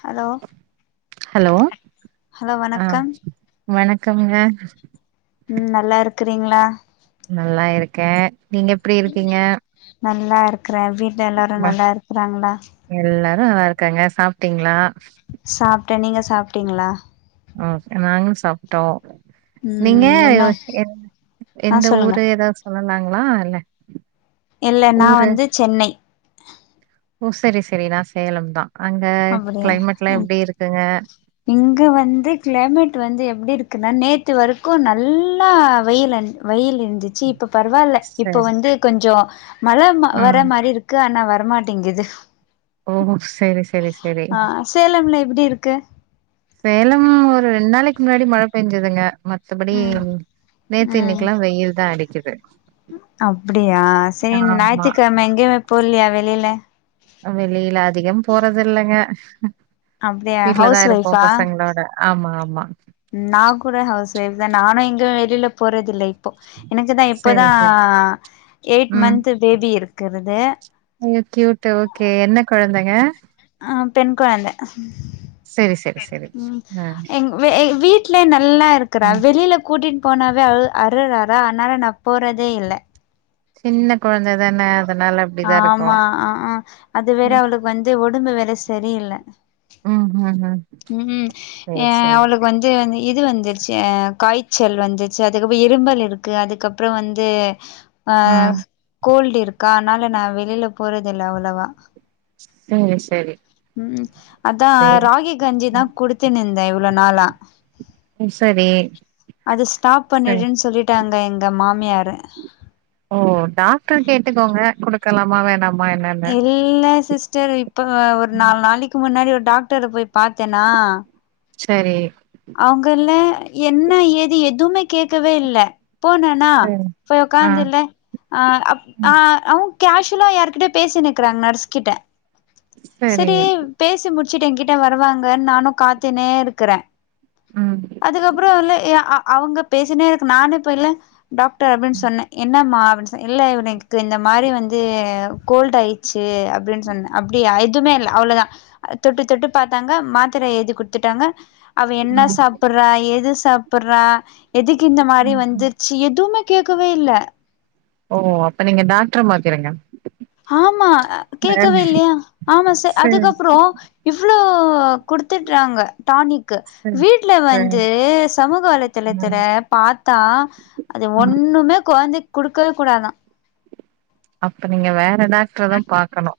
hello hello hello அ வணக்கம் வணக்கம்ங்க ம் நல்லா இருக்றீங்களா நல்லா இருக்கே நீங்க எப்டி இருக்கீங்க க்றே வீட்ல எல்லாரு நல்லா இருக்றாங்களா ம் நல்லா இருக்காங்க சாப்டீங்களா சாப்டே நீங்க சாப்டீங்களா ம் நாங்களு சாப்டோ நீங்க ம் என்ன எத் ஆ எந்த சொல்லுங்க ஊரு ஏதாவது சொல் நாங்களா அல்ல இல்ல நா வந்து சென்னை ஓ செரி செரி நா சேலம் தா அங்க அப்டியா கிளைமேட்லா ம் எப்டி இருக்குங்க இங்க வந்து கிளைமேட் டு வந்து எப்டி இருக்குன்னா நேத்து வரக்கு நல்லா வெயில வெயில் இருந்துச்சு இப் இப்ப பரவால்ல இப்ப சரி வந்து கொஞ்சோ மழ ம் வர மாரி இருக்கு ஆனா வ வரமாட்டேங்குது ஓ செரி செரி செரி ஆ சேலம்ல எப்டி இருக்கு சேலம் ஒரு ரெண்டு நாளைக்கு முன்னாடி மழ பேஞ்சதுங்க மத்தபடி ம் நேத்து ம் இன்னைக்கெல்லா வெயில் தா அடிக்குது அப்டியா செரி ஆமா ஞாயித்துக்கிழம எங்கையுமே போலையா வெளில வெளில அதிகம் போறதில்லங்க அப்டியா வீட்ல தா ஹவுஸ் இருப்போ ஒய்ஃபா பசங்களோட ஆமா ஆமா நா கூட ஹவுஸ் ஒய்ஃப் தா நானு எங்கு வெளில போறதில்லை போ எனக்குதா செரி இப்போதா செரி எயிட் மந்த் பேபி இருக்குறது அய்யோ கியூட் ஓகே என்ன கொழந்தை ஆ பெண் கொழந்த செரி செரி செரி ம் அ எங் எ வீட்லே நல்லா இருக்கறா அ வெளில கூட்டி போனாவே அழு அருறாரா ஆனால ந போறதே இல்ல சின்ன கொழந்த தான அதனால அப்டிதா இருக்கு ஆமா ஆ ஆ அது வேற அவளுக்கு வந்து உடம்பு வேற சரியில்ல ம் ம் ம் ம் சேரி சேரி அவளுக்கு வந்து இது வந்துருச்சு அ காய்சு செல் வந்துச்சு அதுக்கப்புற இரும்பல் இருக்கு அதுக்கப்புறம் வந்து ஆ ம் கோல்டு இருக்கா அதனால நா வெளியில போறதுல்ல அவ்வளவா சேரி சேரி ம் அதா சேரி ராகி கஞ்சி தா குடுத்துனுந்தே இவ்வள நாளா சரி அது ஸ்டாப் சரி பண்ணிடுனு சொல்லிட்டாங்க க எங்க மாமியாரு ஓ டாக்டர் கேட்டுக்கோங்க குடுக்கலாமா வேணாம் இல்ல சிஸ்டர் இப்ப ஒரு ம் நாலு நாளைக்கு முன்னாடி ஒர் டாக்டர போய் பாத்தேனா சரி அவங்கல என்ன ஏது எதுவுமே கேக்கவே இல்ல போனண்ணா சரி போய் ஆ ஒக்காந்து இல்ல ஆ ம் ஆ அவு கேஷலா யார்கிட்ட பேசின்கிறாங்க நர்ஸ் கிட்ட சரி பேசி முடிச்சுட்டு என்கிட்ட வருவாங்கன்னு நானும் காத்தினே இருக்கறே ம் அதுக்கப்றோ இல்ல எ அ அவங்க பேசினே இருக் நானு இப்ப இல்ல டாக்டர் அப்படின் சொன்னே என்னம்மா அப்படின் சொன் இல்ல இவனுக்கு இந்த மாரி வந்து கோல்ட் ஆயிடுச்சு ச அப்படின் சொன்ன அப் எதுமே இல்ல அவ்வளதா தொட்டு தொட்டு பாத்தாங்க மாத்திர எழுதி குடுத்துட்டாங்க அவ என்ன ம் சாப்பிடுறா எது சாப்படுறா எதுக்கு இந்த மாதிரி ம் ம் வந்துருச்சு எதுமே கேக்கவே இல்ல ஓ அப்ப நீங்க டாக்ர பாக்கறிங்க ஆமா கேட்கவே இல்லையா ஆமா ச சேரி அதுக்கப்புற இவ் அவ்ளோ கொடுத்துட்டறாங்க டானிக் சேரி வீட்ல சேரி வந்து சமூக வலைதளத்துல ம் பாத்தா அது ஒன்னு ம் இன்னுமே கொழந்தைக் குடுக்கவே கூடாதா அப்ப நீங்க வேற டாக்டர தா பாக்கணு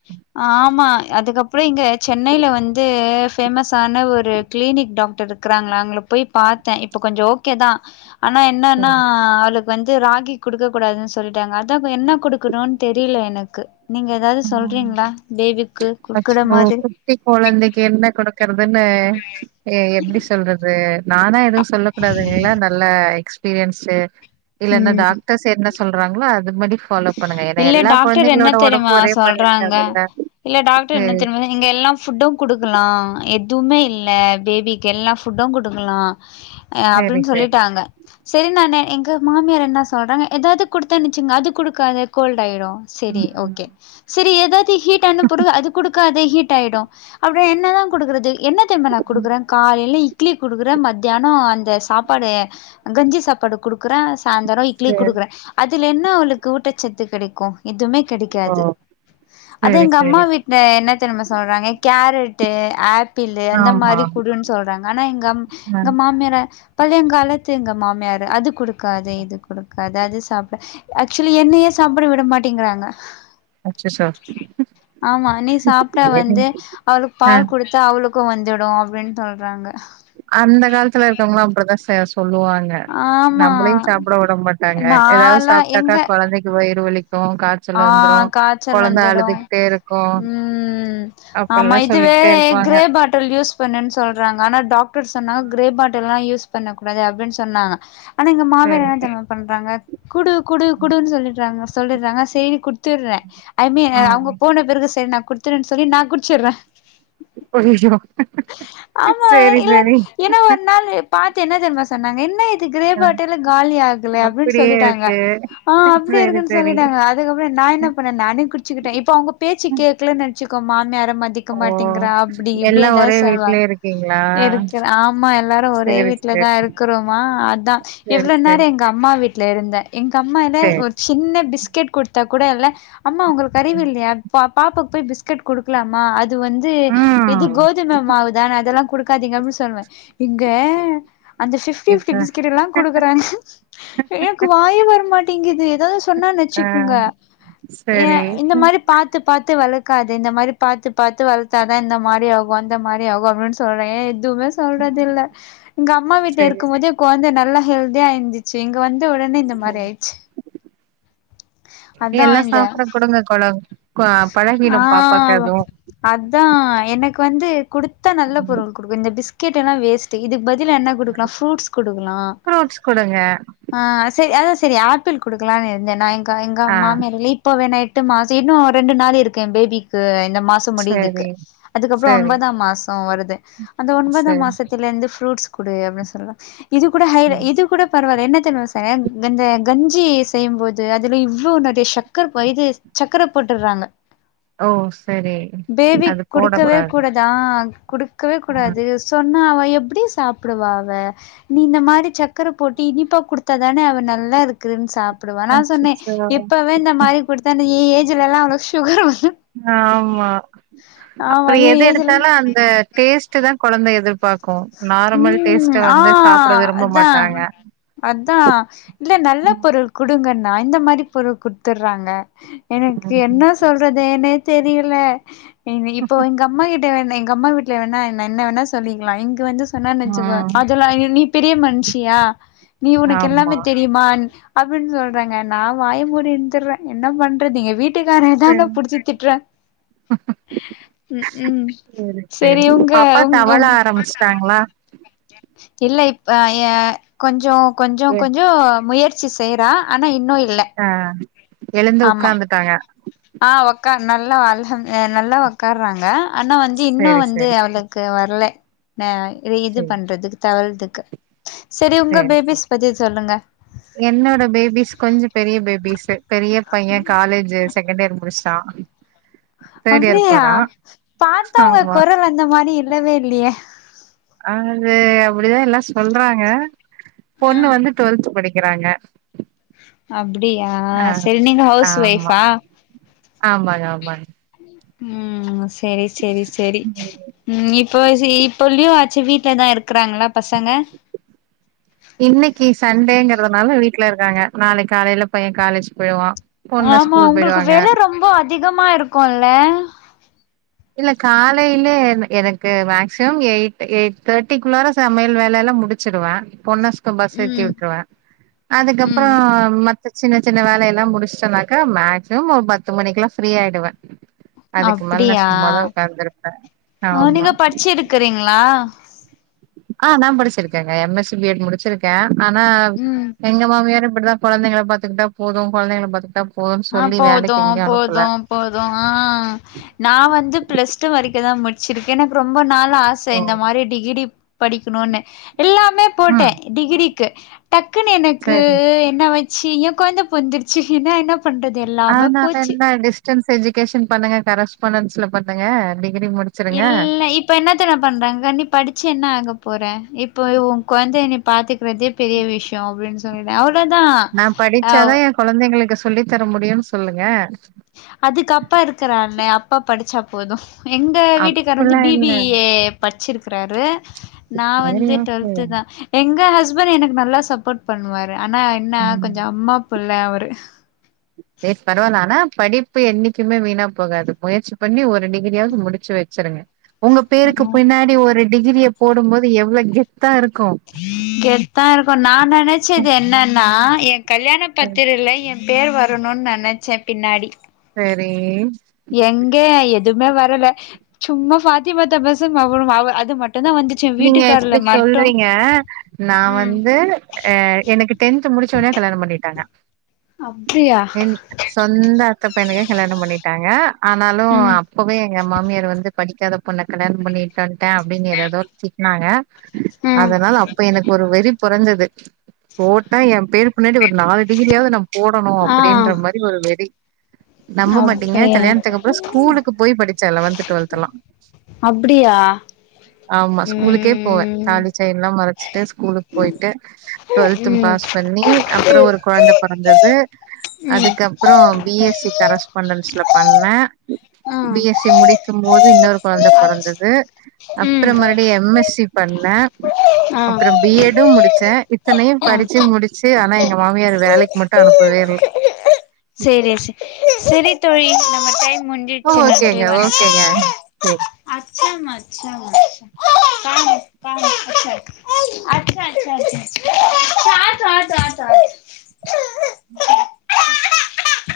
ஆமா அதுக்கப்புறோ இங்கே சென்னையில வந்துது ஃபேமஸான ஒரு கிளினிக் டாக்டர் இருக்குறாங்களா அங்களுக்கு போய் பாத்தே இப்ப கொஞ்ச ஓகே தா ஆனா என்னன்னா சேரி அவளுக்கு வந்து ராகி குடுக்க கூடாதுனு சொல்ட்டாங்க அதாப்பு என்ன கொடுக்கணு தெரில எனக்கு நீங்க எதாது ம் சொல்றீங்ளா பேபிக் அச்சோ குட்டி கொழந்தைக்கு என்ன கொடுக்கற் அதான்னே எ எப்டி சொல்றது நானா எதுவு சொல்ல கூடாது எல்லா நல்ல எக்ஸ்ப் பீரியன்ஸு இல்லனா ம் டாக்டர்ஸ் என்ன சொல்றாங்களோ அதுபடி ஃபாலோ பண்ணுங்க ஏனா இல்ல எல்லா டாக்டர் என்ன கொழந்தைங்களோட தெரியுமா ஒடம்பூ ஒரே மாரி சொல்றாங்க இருக்காதுல்ல இல்ல டாக்டர் என்ன சேரி தெரிமா நீங்க எல்லா ஃபுட்டூ குடுக்கலா எதுவுமே இல்ல பேபிக்கு எல்லா ஃபுட்டும் குடுக்கல்லா ஆ சேரி அப்டின்னு சேரி சொல்லிட்டாங்க செரி நானு எங்க மாமியார் என்ன சொல்றாங்க ஏதாது குடுத்தே வச்சுகோங்க அது குடுக்காத கோல்ட்டாயிரு செரி ம் ஓகே செரி ஏதாச்சு ஹீட் ஆனா பொருளு அது குடுக்காத ஹீட் ஆய்டு அப்ற என்ன தா குடுக்குறது என்ன தெரிமா நா குடுத் ம் டுக்றே காலைல இட்லி குடுக்குறே மத்தியானோ அந்த சாப்பாடு கஞ்சி சாப்பாடு குடுக்குறே சாந்தர இட்லி சேரி குடுக்குறே அதுல என்ன அவுளுக்கு ஊட்டச்சத்து கெடைக்கு எதுமே ஓ கெடைக்காது அதே சேரி எங்கம்மா சேரி வீட்ல என்ன தெர்மா சொல்றாங்க கேரட் ட்டு ஆப்பிளு அந்த ஆமா மாரி குடுன் சொல்றாங்க ஆனா எங்கம் ஆ எங்க மாமியாரு பழங்காலத்து எங்க மாமியாரு அது குடுக்காத இது குடுக்காத அது சாப்ட ஆக்சுலி என்னையே சாப்ட விட மாட்டிங்றாங்க அச்சச்சோ ஆமா நீ சாப்ட்டா சேரி வந்து அவுளுக்கு ஆ பால் குடுத்தா அவுளுக் கு வந்துடு அப்டின் சொல்றாங்க அந்த காலத்துல இருக்கவங்லா அப்டிதா செய சொ சொல்லுவாங்க நம்மளையு ஆமா சாப்பட உட மாட்டாங்க எதாவுது நாலா சாப்டாக்கா எங்க கொழந்தைக்கு வயிறு வலிக் ஆ காச்சல் வந்துடு அழுதுகிட்டே இருக்கு ம் ஆமா அப்பல்லா இது து சொல்லிக்கிட்டே இருப்பாங்க கிரேப் பாட்டில் யூஸ் பண்ணுன் சொல்றாங்க ஆனா டாக் டர் சொன்னாங்க கிரே பாட்டல்லா யூஸ் பண்ணக்கூடாது அப்பிடின் சொன்னாங்க ஆனா எங்க மாமியார் சரி என்னா தெரிமா பண்றாங்க குடு குடு குடுன் சொல்லிடுறாங்க சொல்லிர்றாங்க சேரின் குடுத்துர்றே ஐ மீ அவுங்க ம் போன பிறகு சரி நா குடுத்துர்றேன் சொல்லி நா குடிச்சிர்றே ஐயோ ஆமாங்க சேரி இல்ன சேரி என்ன ஒரு நாள் பா ட்டு என்ன தெர்மா சொன்னாங்க என்ன இது கிரே அ பாட்டில காலி ஆகல அப்டின் அப்டியே சொல்லிட்டாங்க இருக்கு ஆ சேரி அப்டியேருக்குன் சேரி சொல்லிட்டாங்க அதுக்கப்ற நா என்ன பண்ணே நானே குடிச்சிகிட்டே இப்ப அவுங்க பேச்சு கேக்கலன் நெனச்சுக்கு மாமியார மதிக்க ஓ மாட்டேங்கிறா அப்டி இப்டி எல்லா எதாது ஒரே சொல்வாங்க வீட்லயே இருக்கீங்களா இருக்கிற ஆமா எல்லாரு ஒரே சேரி வீ ட்ல தா சேரி இருக்கறோமா அதா சேரி இவ்ள நேர சேரி எங்க அம்மா வீட்லருந்தே எங்க அம்மா இல சேரி ஒரு சின் ன பிஸ் கெட் குடுத்தா கூட இல்ல அம்மா உங்ளுக் அறிவில்லியா ப பாப்பாக்கு போய் பிஸ்கெட் குடுக்லாமா அ து வந்து இது ம் கோதும மாவுதான அதெல்லா குடுக்காதிங்க அப்டின் சொல்வ இங்க அந்த ஃபிஃப்டி இப்ப ஃபிஃப்டி பிஸ்கட் எல்லா குடுக்குறாங்க எனக்கு வாயே வரமாட்டேங்குது எதோ சொன்னா ஆ குங்க ஏ சரி இந்த மாரி பாத்து பாத்து வளக் காத இந்த மாரி பாத்து பாத்து வளத்தாதா இந்த மாதிரி ஆகு அந்த மாரி ஆகு அப்டின் சொல்ற எ துமே ம் சொல்றதில்ல எங்கம்மா சேரி வீட்லருக்கும் போது கொழந்த நல்லா ஹெல்தியா இருந்துச்சு இங்க வந்து உடனே இந்த மாரி ஆயிடுச்சு இது அதா எல்லா இந்த சாப்பட குடுங்க கொழ பழகிடு ஆ பாப்பாக் அதுவு அதா எனக்கு வந்து குடுத்தா நல்ல ம் பொருள் குடுக்கு இந்த பிஸ்கெட்டெல்லா வேஸ்ட் இதுக் பதிலா என்ன குடுக்கலா ஃப்ரூட்ஸ் குடுக்கலா ஃப்ரூட்ஸ் குடுங்க ஆ சேரி அதா சரி ஆப்பிள் குடுக்கலான் இருந்தே நா எங்க எங்க ஆ மாமியார் ஏ இப்ப வேணா எட்டு மாச இன்னு ரெண்டு நாளிருக்கு எ பேபிக்கு இந்த மாசம் முடியுதுக்கு சேரி அதுக்கப்புற சேரி ஒன்பதாம் மாச வருது அந்த ஒன்பதா சேரி மாசத்திலருந்து ஃப்ரூட்ஸ் குடு அப்டின் சொல்றாங் இது கூட ஹை சேரி இது கூட பரவால என்ன ச இந்த கஞ்சி செய்யும் போது அது இதுல இவ்ள நெறைய சக்கரை இது சக்கரை போட்டுர்றாங்க ஓ சர் பேபிக் குடுக்கவே கூடாதா குடுக்கவே ஆ கூடாது சொன்னா அவ எப்டி சாப்டுவா அவ நீ இந்த மாரி சக்கர போட்டு இனிப்பா குடுத்தாதான அவ நல்லாருக்கு ன் சாப்டுவா நா சொன்னே அச்சச்சோ இப்பவே இந்த மாரி குடுத்தா ஏ ஏஜ்லலா அவுளுக்கு சுகர் வந் ஆமா அப்பற ஆமா ஏ ஏஜ்ல எதெடுத்தாலு அந்த டேஸ்ட்டு தா கொழந்த எதிர்பாக்கு நார்மல் ம் டேஸ்ட்ட ஆ வந்து சாப்ட விரும்ப அதா மாட்டாங்க அதா இல்ல நல்ல ம் பொருள் குடுங்கன் னா இந்த மாரி பொருள் குடுத்துர்றாங்க எனக்கு ம் என்ன சொல்றதேனே தெரியல இ இப்போ எங்க அம்மா கிட்ட வேணா எங்க அம்மா வீட்ல வேணா என்ன வேன்னா சொல்லிக்கலாம் இங்க வந்து சொன்ன நெனச்சுக்கோ ம் அதெல்லா நீ பெரிய மனுஷியா நீ உனக்கு எல்லாமே ஆமா தெரியுமான் அப்டின்னு சொல்றாங்க நா வாய மூடி இருந்துருவே என்ன பண்றது எங்க வீட் வீட்டுக்காரேதான சேரி புடிச்சி திட்றே ம் ம் சேரி செரி சேரி உங்க பாப்பா உங் தவள உங் ஆரம்பிச்சுட்டாங்களா இல்ல இப்ப ஆ கொஞ்சோ கொஞ்சோ ஏ கொஞ்சோ முயற் முயற்சி செய்ற ஆனா இன்னு இ ஆ எழுந்து உக்காந்துட்டாங்க உக்கா நல்லா வல்ல ஆ நல்லா உக்காறாங்க ஆனா வந்து இன்னு சேரி வந்து சேரி அவளுக்கு வரல ந இது இது சேரி பண்றதுக்கு தவழ்துக்கு செரி உங்க சேரி சேரி பேபிஸ் பத்தி சொல்லுங்க என்னோட பேபிஸ் கொஞ்சோ பெரிய பேபிஸ்ஸூ பெரிய பைய காலேஜ்ஜூ செகண்ட் இயர் முடிச்சிட்டா அப்டியா பாத்தா உங்க ஆமா கொரல் அந்த மாரி இல்லவே இல்லையே அது அப்டிதா எல்லா சொல்றாங்க பொண்ணு வந்து டுவெல்த் படிக் க்கிறாங்க அப்டியா செரி நீங்க ஹவுஸ் ஆமா வைஃபா ஆமாங்க ஆமாங்க ம் செரி செரி செரி ம் இப்ப இப்ப லீவு ஆச்சி வீட் வீட்ல தா இருக்கிறாங்களா பசங்க இன்னக்கி சண்டேங்கிறதுனால வீட்ல இருக்காங்க நாளைக் காலேல பைய காலேஜ் போயிருவா ஆமா உங்களுக்கு வேல ரொம்ப அதிகமா இருக்குல்ல இல்ல காலேல எனக்கு மேக்சிமம் எயிட் எயிட் தேர்டிக்குள்ளார சமையல் வேலல்லா முடிச்சிடுவே பொண்ணஸ்க பஸ் ஏத்தி ம் விட்ருவே அதுக்கப்பறோ ம் மத் சின்ன சின்ன வேலயல்லா முடிச்சிட்டேனாக்கா மேக்சிமம் ஒரு பத்து மணிக்குல்லா ஃப்ரீ ஆயிடுவே அதுக்கு மேல நா அப்டியா சும்மாதா உக்கார்ந்துருப்பே ஆ ஆமா நீங்க படிச்சிருக்கிறீங்களா ஆ நா படிச்சிருக்கேங்க M S C B Ed முடிச்சிருக்கே ஆனா ம் எங்க மாமியாரு அப்டிதா கொழந்தைங்கள பாத்துக்கிட்டா போது கொழந்தைங்கள பாத்துக்கிட்டா போதுன்னு ஆ சொல்லி போது வேலைக்கு எங்கயு போது அனுப்பல போது ஆ நா வந்து பிளஸ் டூ வரைக்குதா முடிச் வச்சிருக்கே எனக்கு ரொம்ப நாள் ஆச ஓ இந்த மாரி டிகிரி படிக்கணுன்னு எல்லாமே போட்டே ம் டிகிரிக்கு டக்குன்னு எனக்கு சேரி என்ன வ ஆச்சி ஏ கொழந்த பொறந்துடுச்சி என்ன என்ன பண்றது எல்லாமே ஆனால நாங்க போச்சு என்ன டிஸ்டன்ஸ் எஜுகேஷன் பண்ணுங்க கரஸ்பாண்டன்ஸ்ல பண்ணுங்க டி இல்ல இப்ப என்னத் தெரிமா பண்றாங்கா நீ படிச்சி என்ன ஆக போற இப்போ உன் கொழந்தைய நீ பாத்துக்கிறதே பெரிய விஷயோ அப்டின்னு சொல்றே அவரு நா படிச்சாதா என் கொழந்தைங்களுக்கு சொல்லி தர முடியுன்னு சொல்லுங்க அதுக்கு அப்பா இருக்கறான்ல அப்பா படிச்சா போது எங்க வீட்டுக்கார் வந்து அப்புல்லா பி பி இல்ல ஏ படிச்சிருக்றாரு நா சேரி வந்து ஓகே டுவெல்து தா எங்க ஹஸ்பண்ட் எனக்கு நல்லா சப்போட் பண்ணுவாரு ஆனா என்ன ம் கொஞ்சோ அம்மா புள்ள அவரு சேரி பரவால்லா ஆனா படிப்பு என்னைக்குமே வீணா போகாது முயற்சி பண்ணி ஒரு டிகிரியாவது முடிச்சி வச்சிருங்க உங்க பேருக்கு பின்னாடி ஒரு டிகிரிய போடும்போது எவ்ளோ கெத் கெத்தா இருக்கு நா நினச்சது என்னன்னா என் கல்யாண பத்திரில என் பேர் வரணுன்னு நினச்சே பின்னாடி செரி எங்க எதுவுமே வரல சும்மா பாத்திமாத்தபசம் அவ்ளோ அவ அது மட்டு மட்டுந்தா வந்துச்சு நீங்க வீட்டுக்கார்ல இப்டி சொல்றீங்க நா ம் வந்து ஆ எனக்கு டென்த் முடிச்ச ஒன்னே கல்யாணம் பண்ணிட்டாங்க அம் என் சொந்த அத்த பையனுக்கே கல்யாணம் பண்ணிட்டாங்க ஆனாலு ம் அப்பவே எங்க மாமியார் வந்து படிக்காத பொண்ண கல்யாணோ பண்ணிட்டு வண்டே அப்டின்னு ஏதேதோ திட்னாங்க ம் அதனால அப்ப எனக்கு ஒரு வெறி போறந்தது போட்டா எயா பேருக் பின்னாடி ஒரு நாலு டிகிரியாவது நா போட ஆ அப்டின்ற மாரி ஒரு வெறி நம்ப மாட்டீங்க அப்டியா கல்யாணத்துக்கு அப்றோ ஸ்கூலு போய் படிச்சே லெவன்த் டுவெல்த் எல்லா அப்டியா ஆமா ஸ்கூலுக்கே போவே ம் தாலி செயின்லா மறச்சிட்டு ஸ்கூலுக் போயிட்டு டூவல்த்தும் ம் பாஸ் பண்ணி அப்றோ ஒரு கொழந்த பொறந்தது ம் அதுக்கப்றோ பி எஸ் சி கரஸ்பாண்டன்ஸ்ல பண்ண ஆ பி எஸ் சி முடிக்கும்போது இன்னொரு கொழந்த அச் பொறந்தது ம் அப்றோ மறுபடியு எம் எஸ் சி பண்ணோ ஆ அப்றோ பி எட் டும் முடிச்சே இத்தனையு ஆ படிச்சு முடிச்சு ஆனா எங்க மாமியார் வேலைக் மட்டு அனுப்பவே இல்ல சேரி சேர் சேரி தோழி நம்ம டைம் ஒ முடிஞ்சிடுச்சு நன்றி ஓகேங்க வணக்கம் ஓகேங்க சேரி [inaudible] [inaudible] ஆட்டோ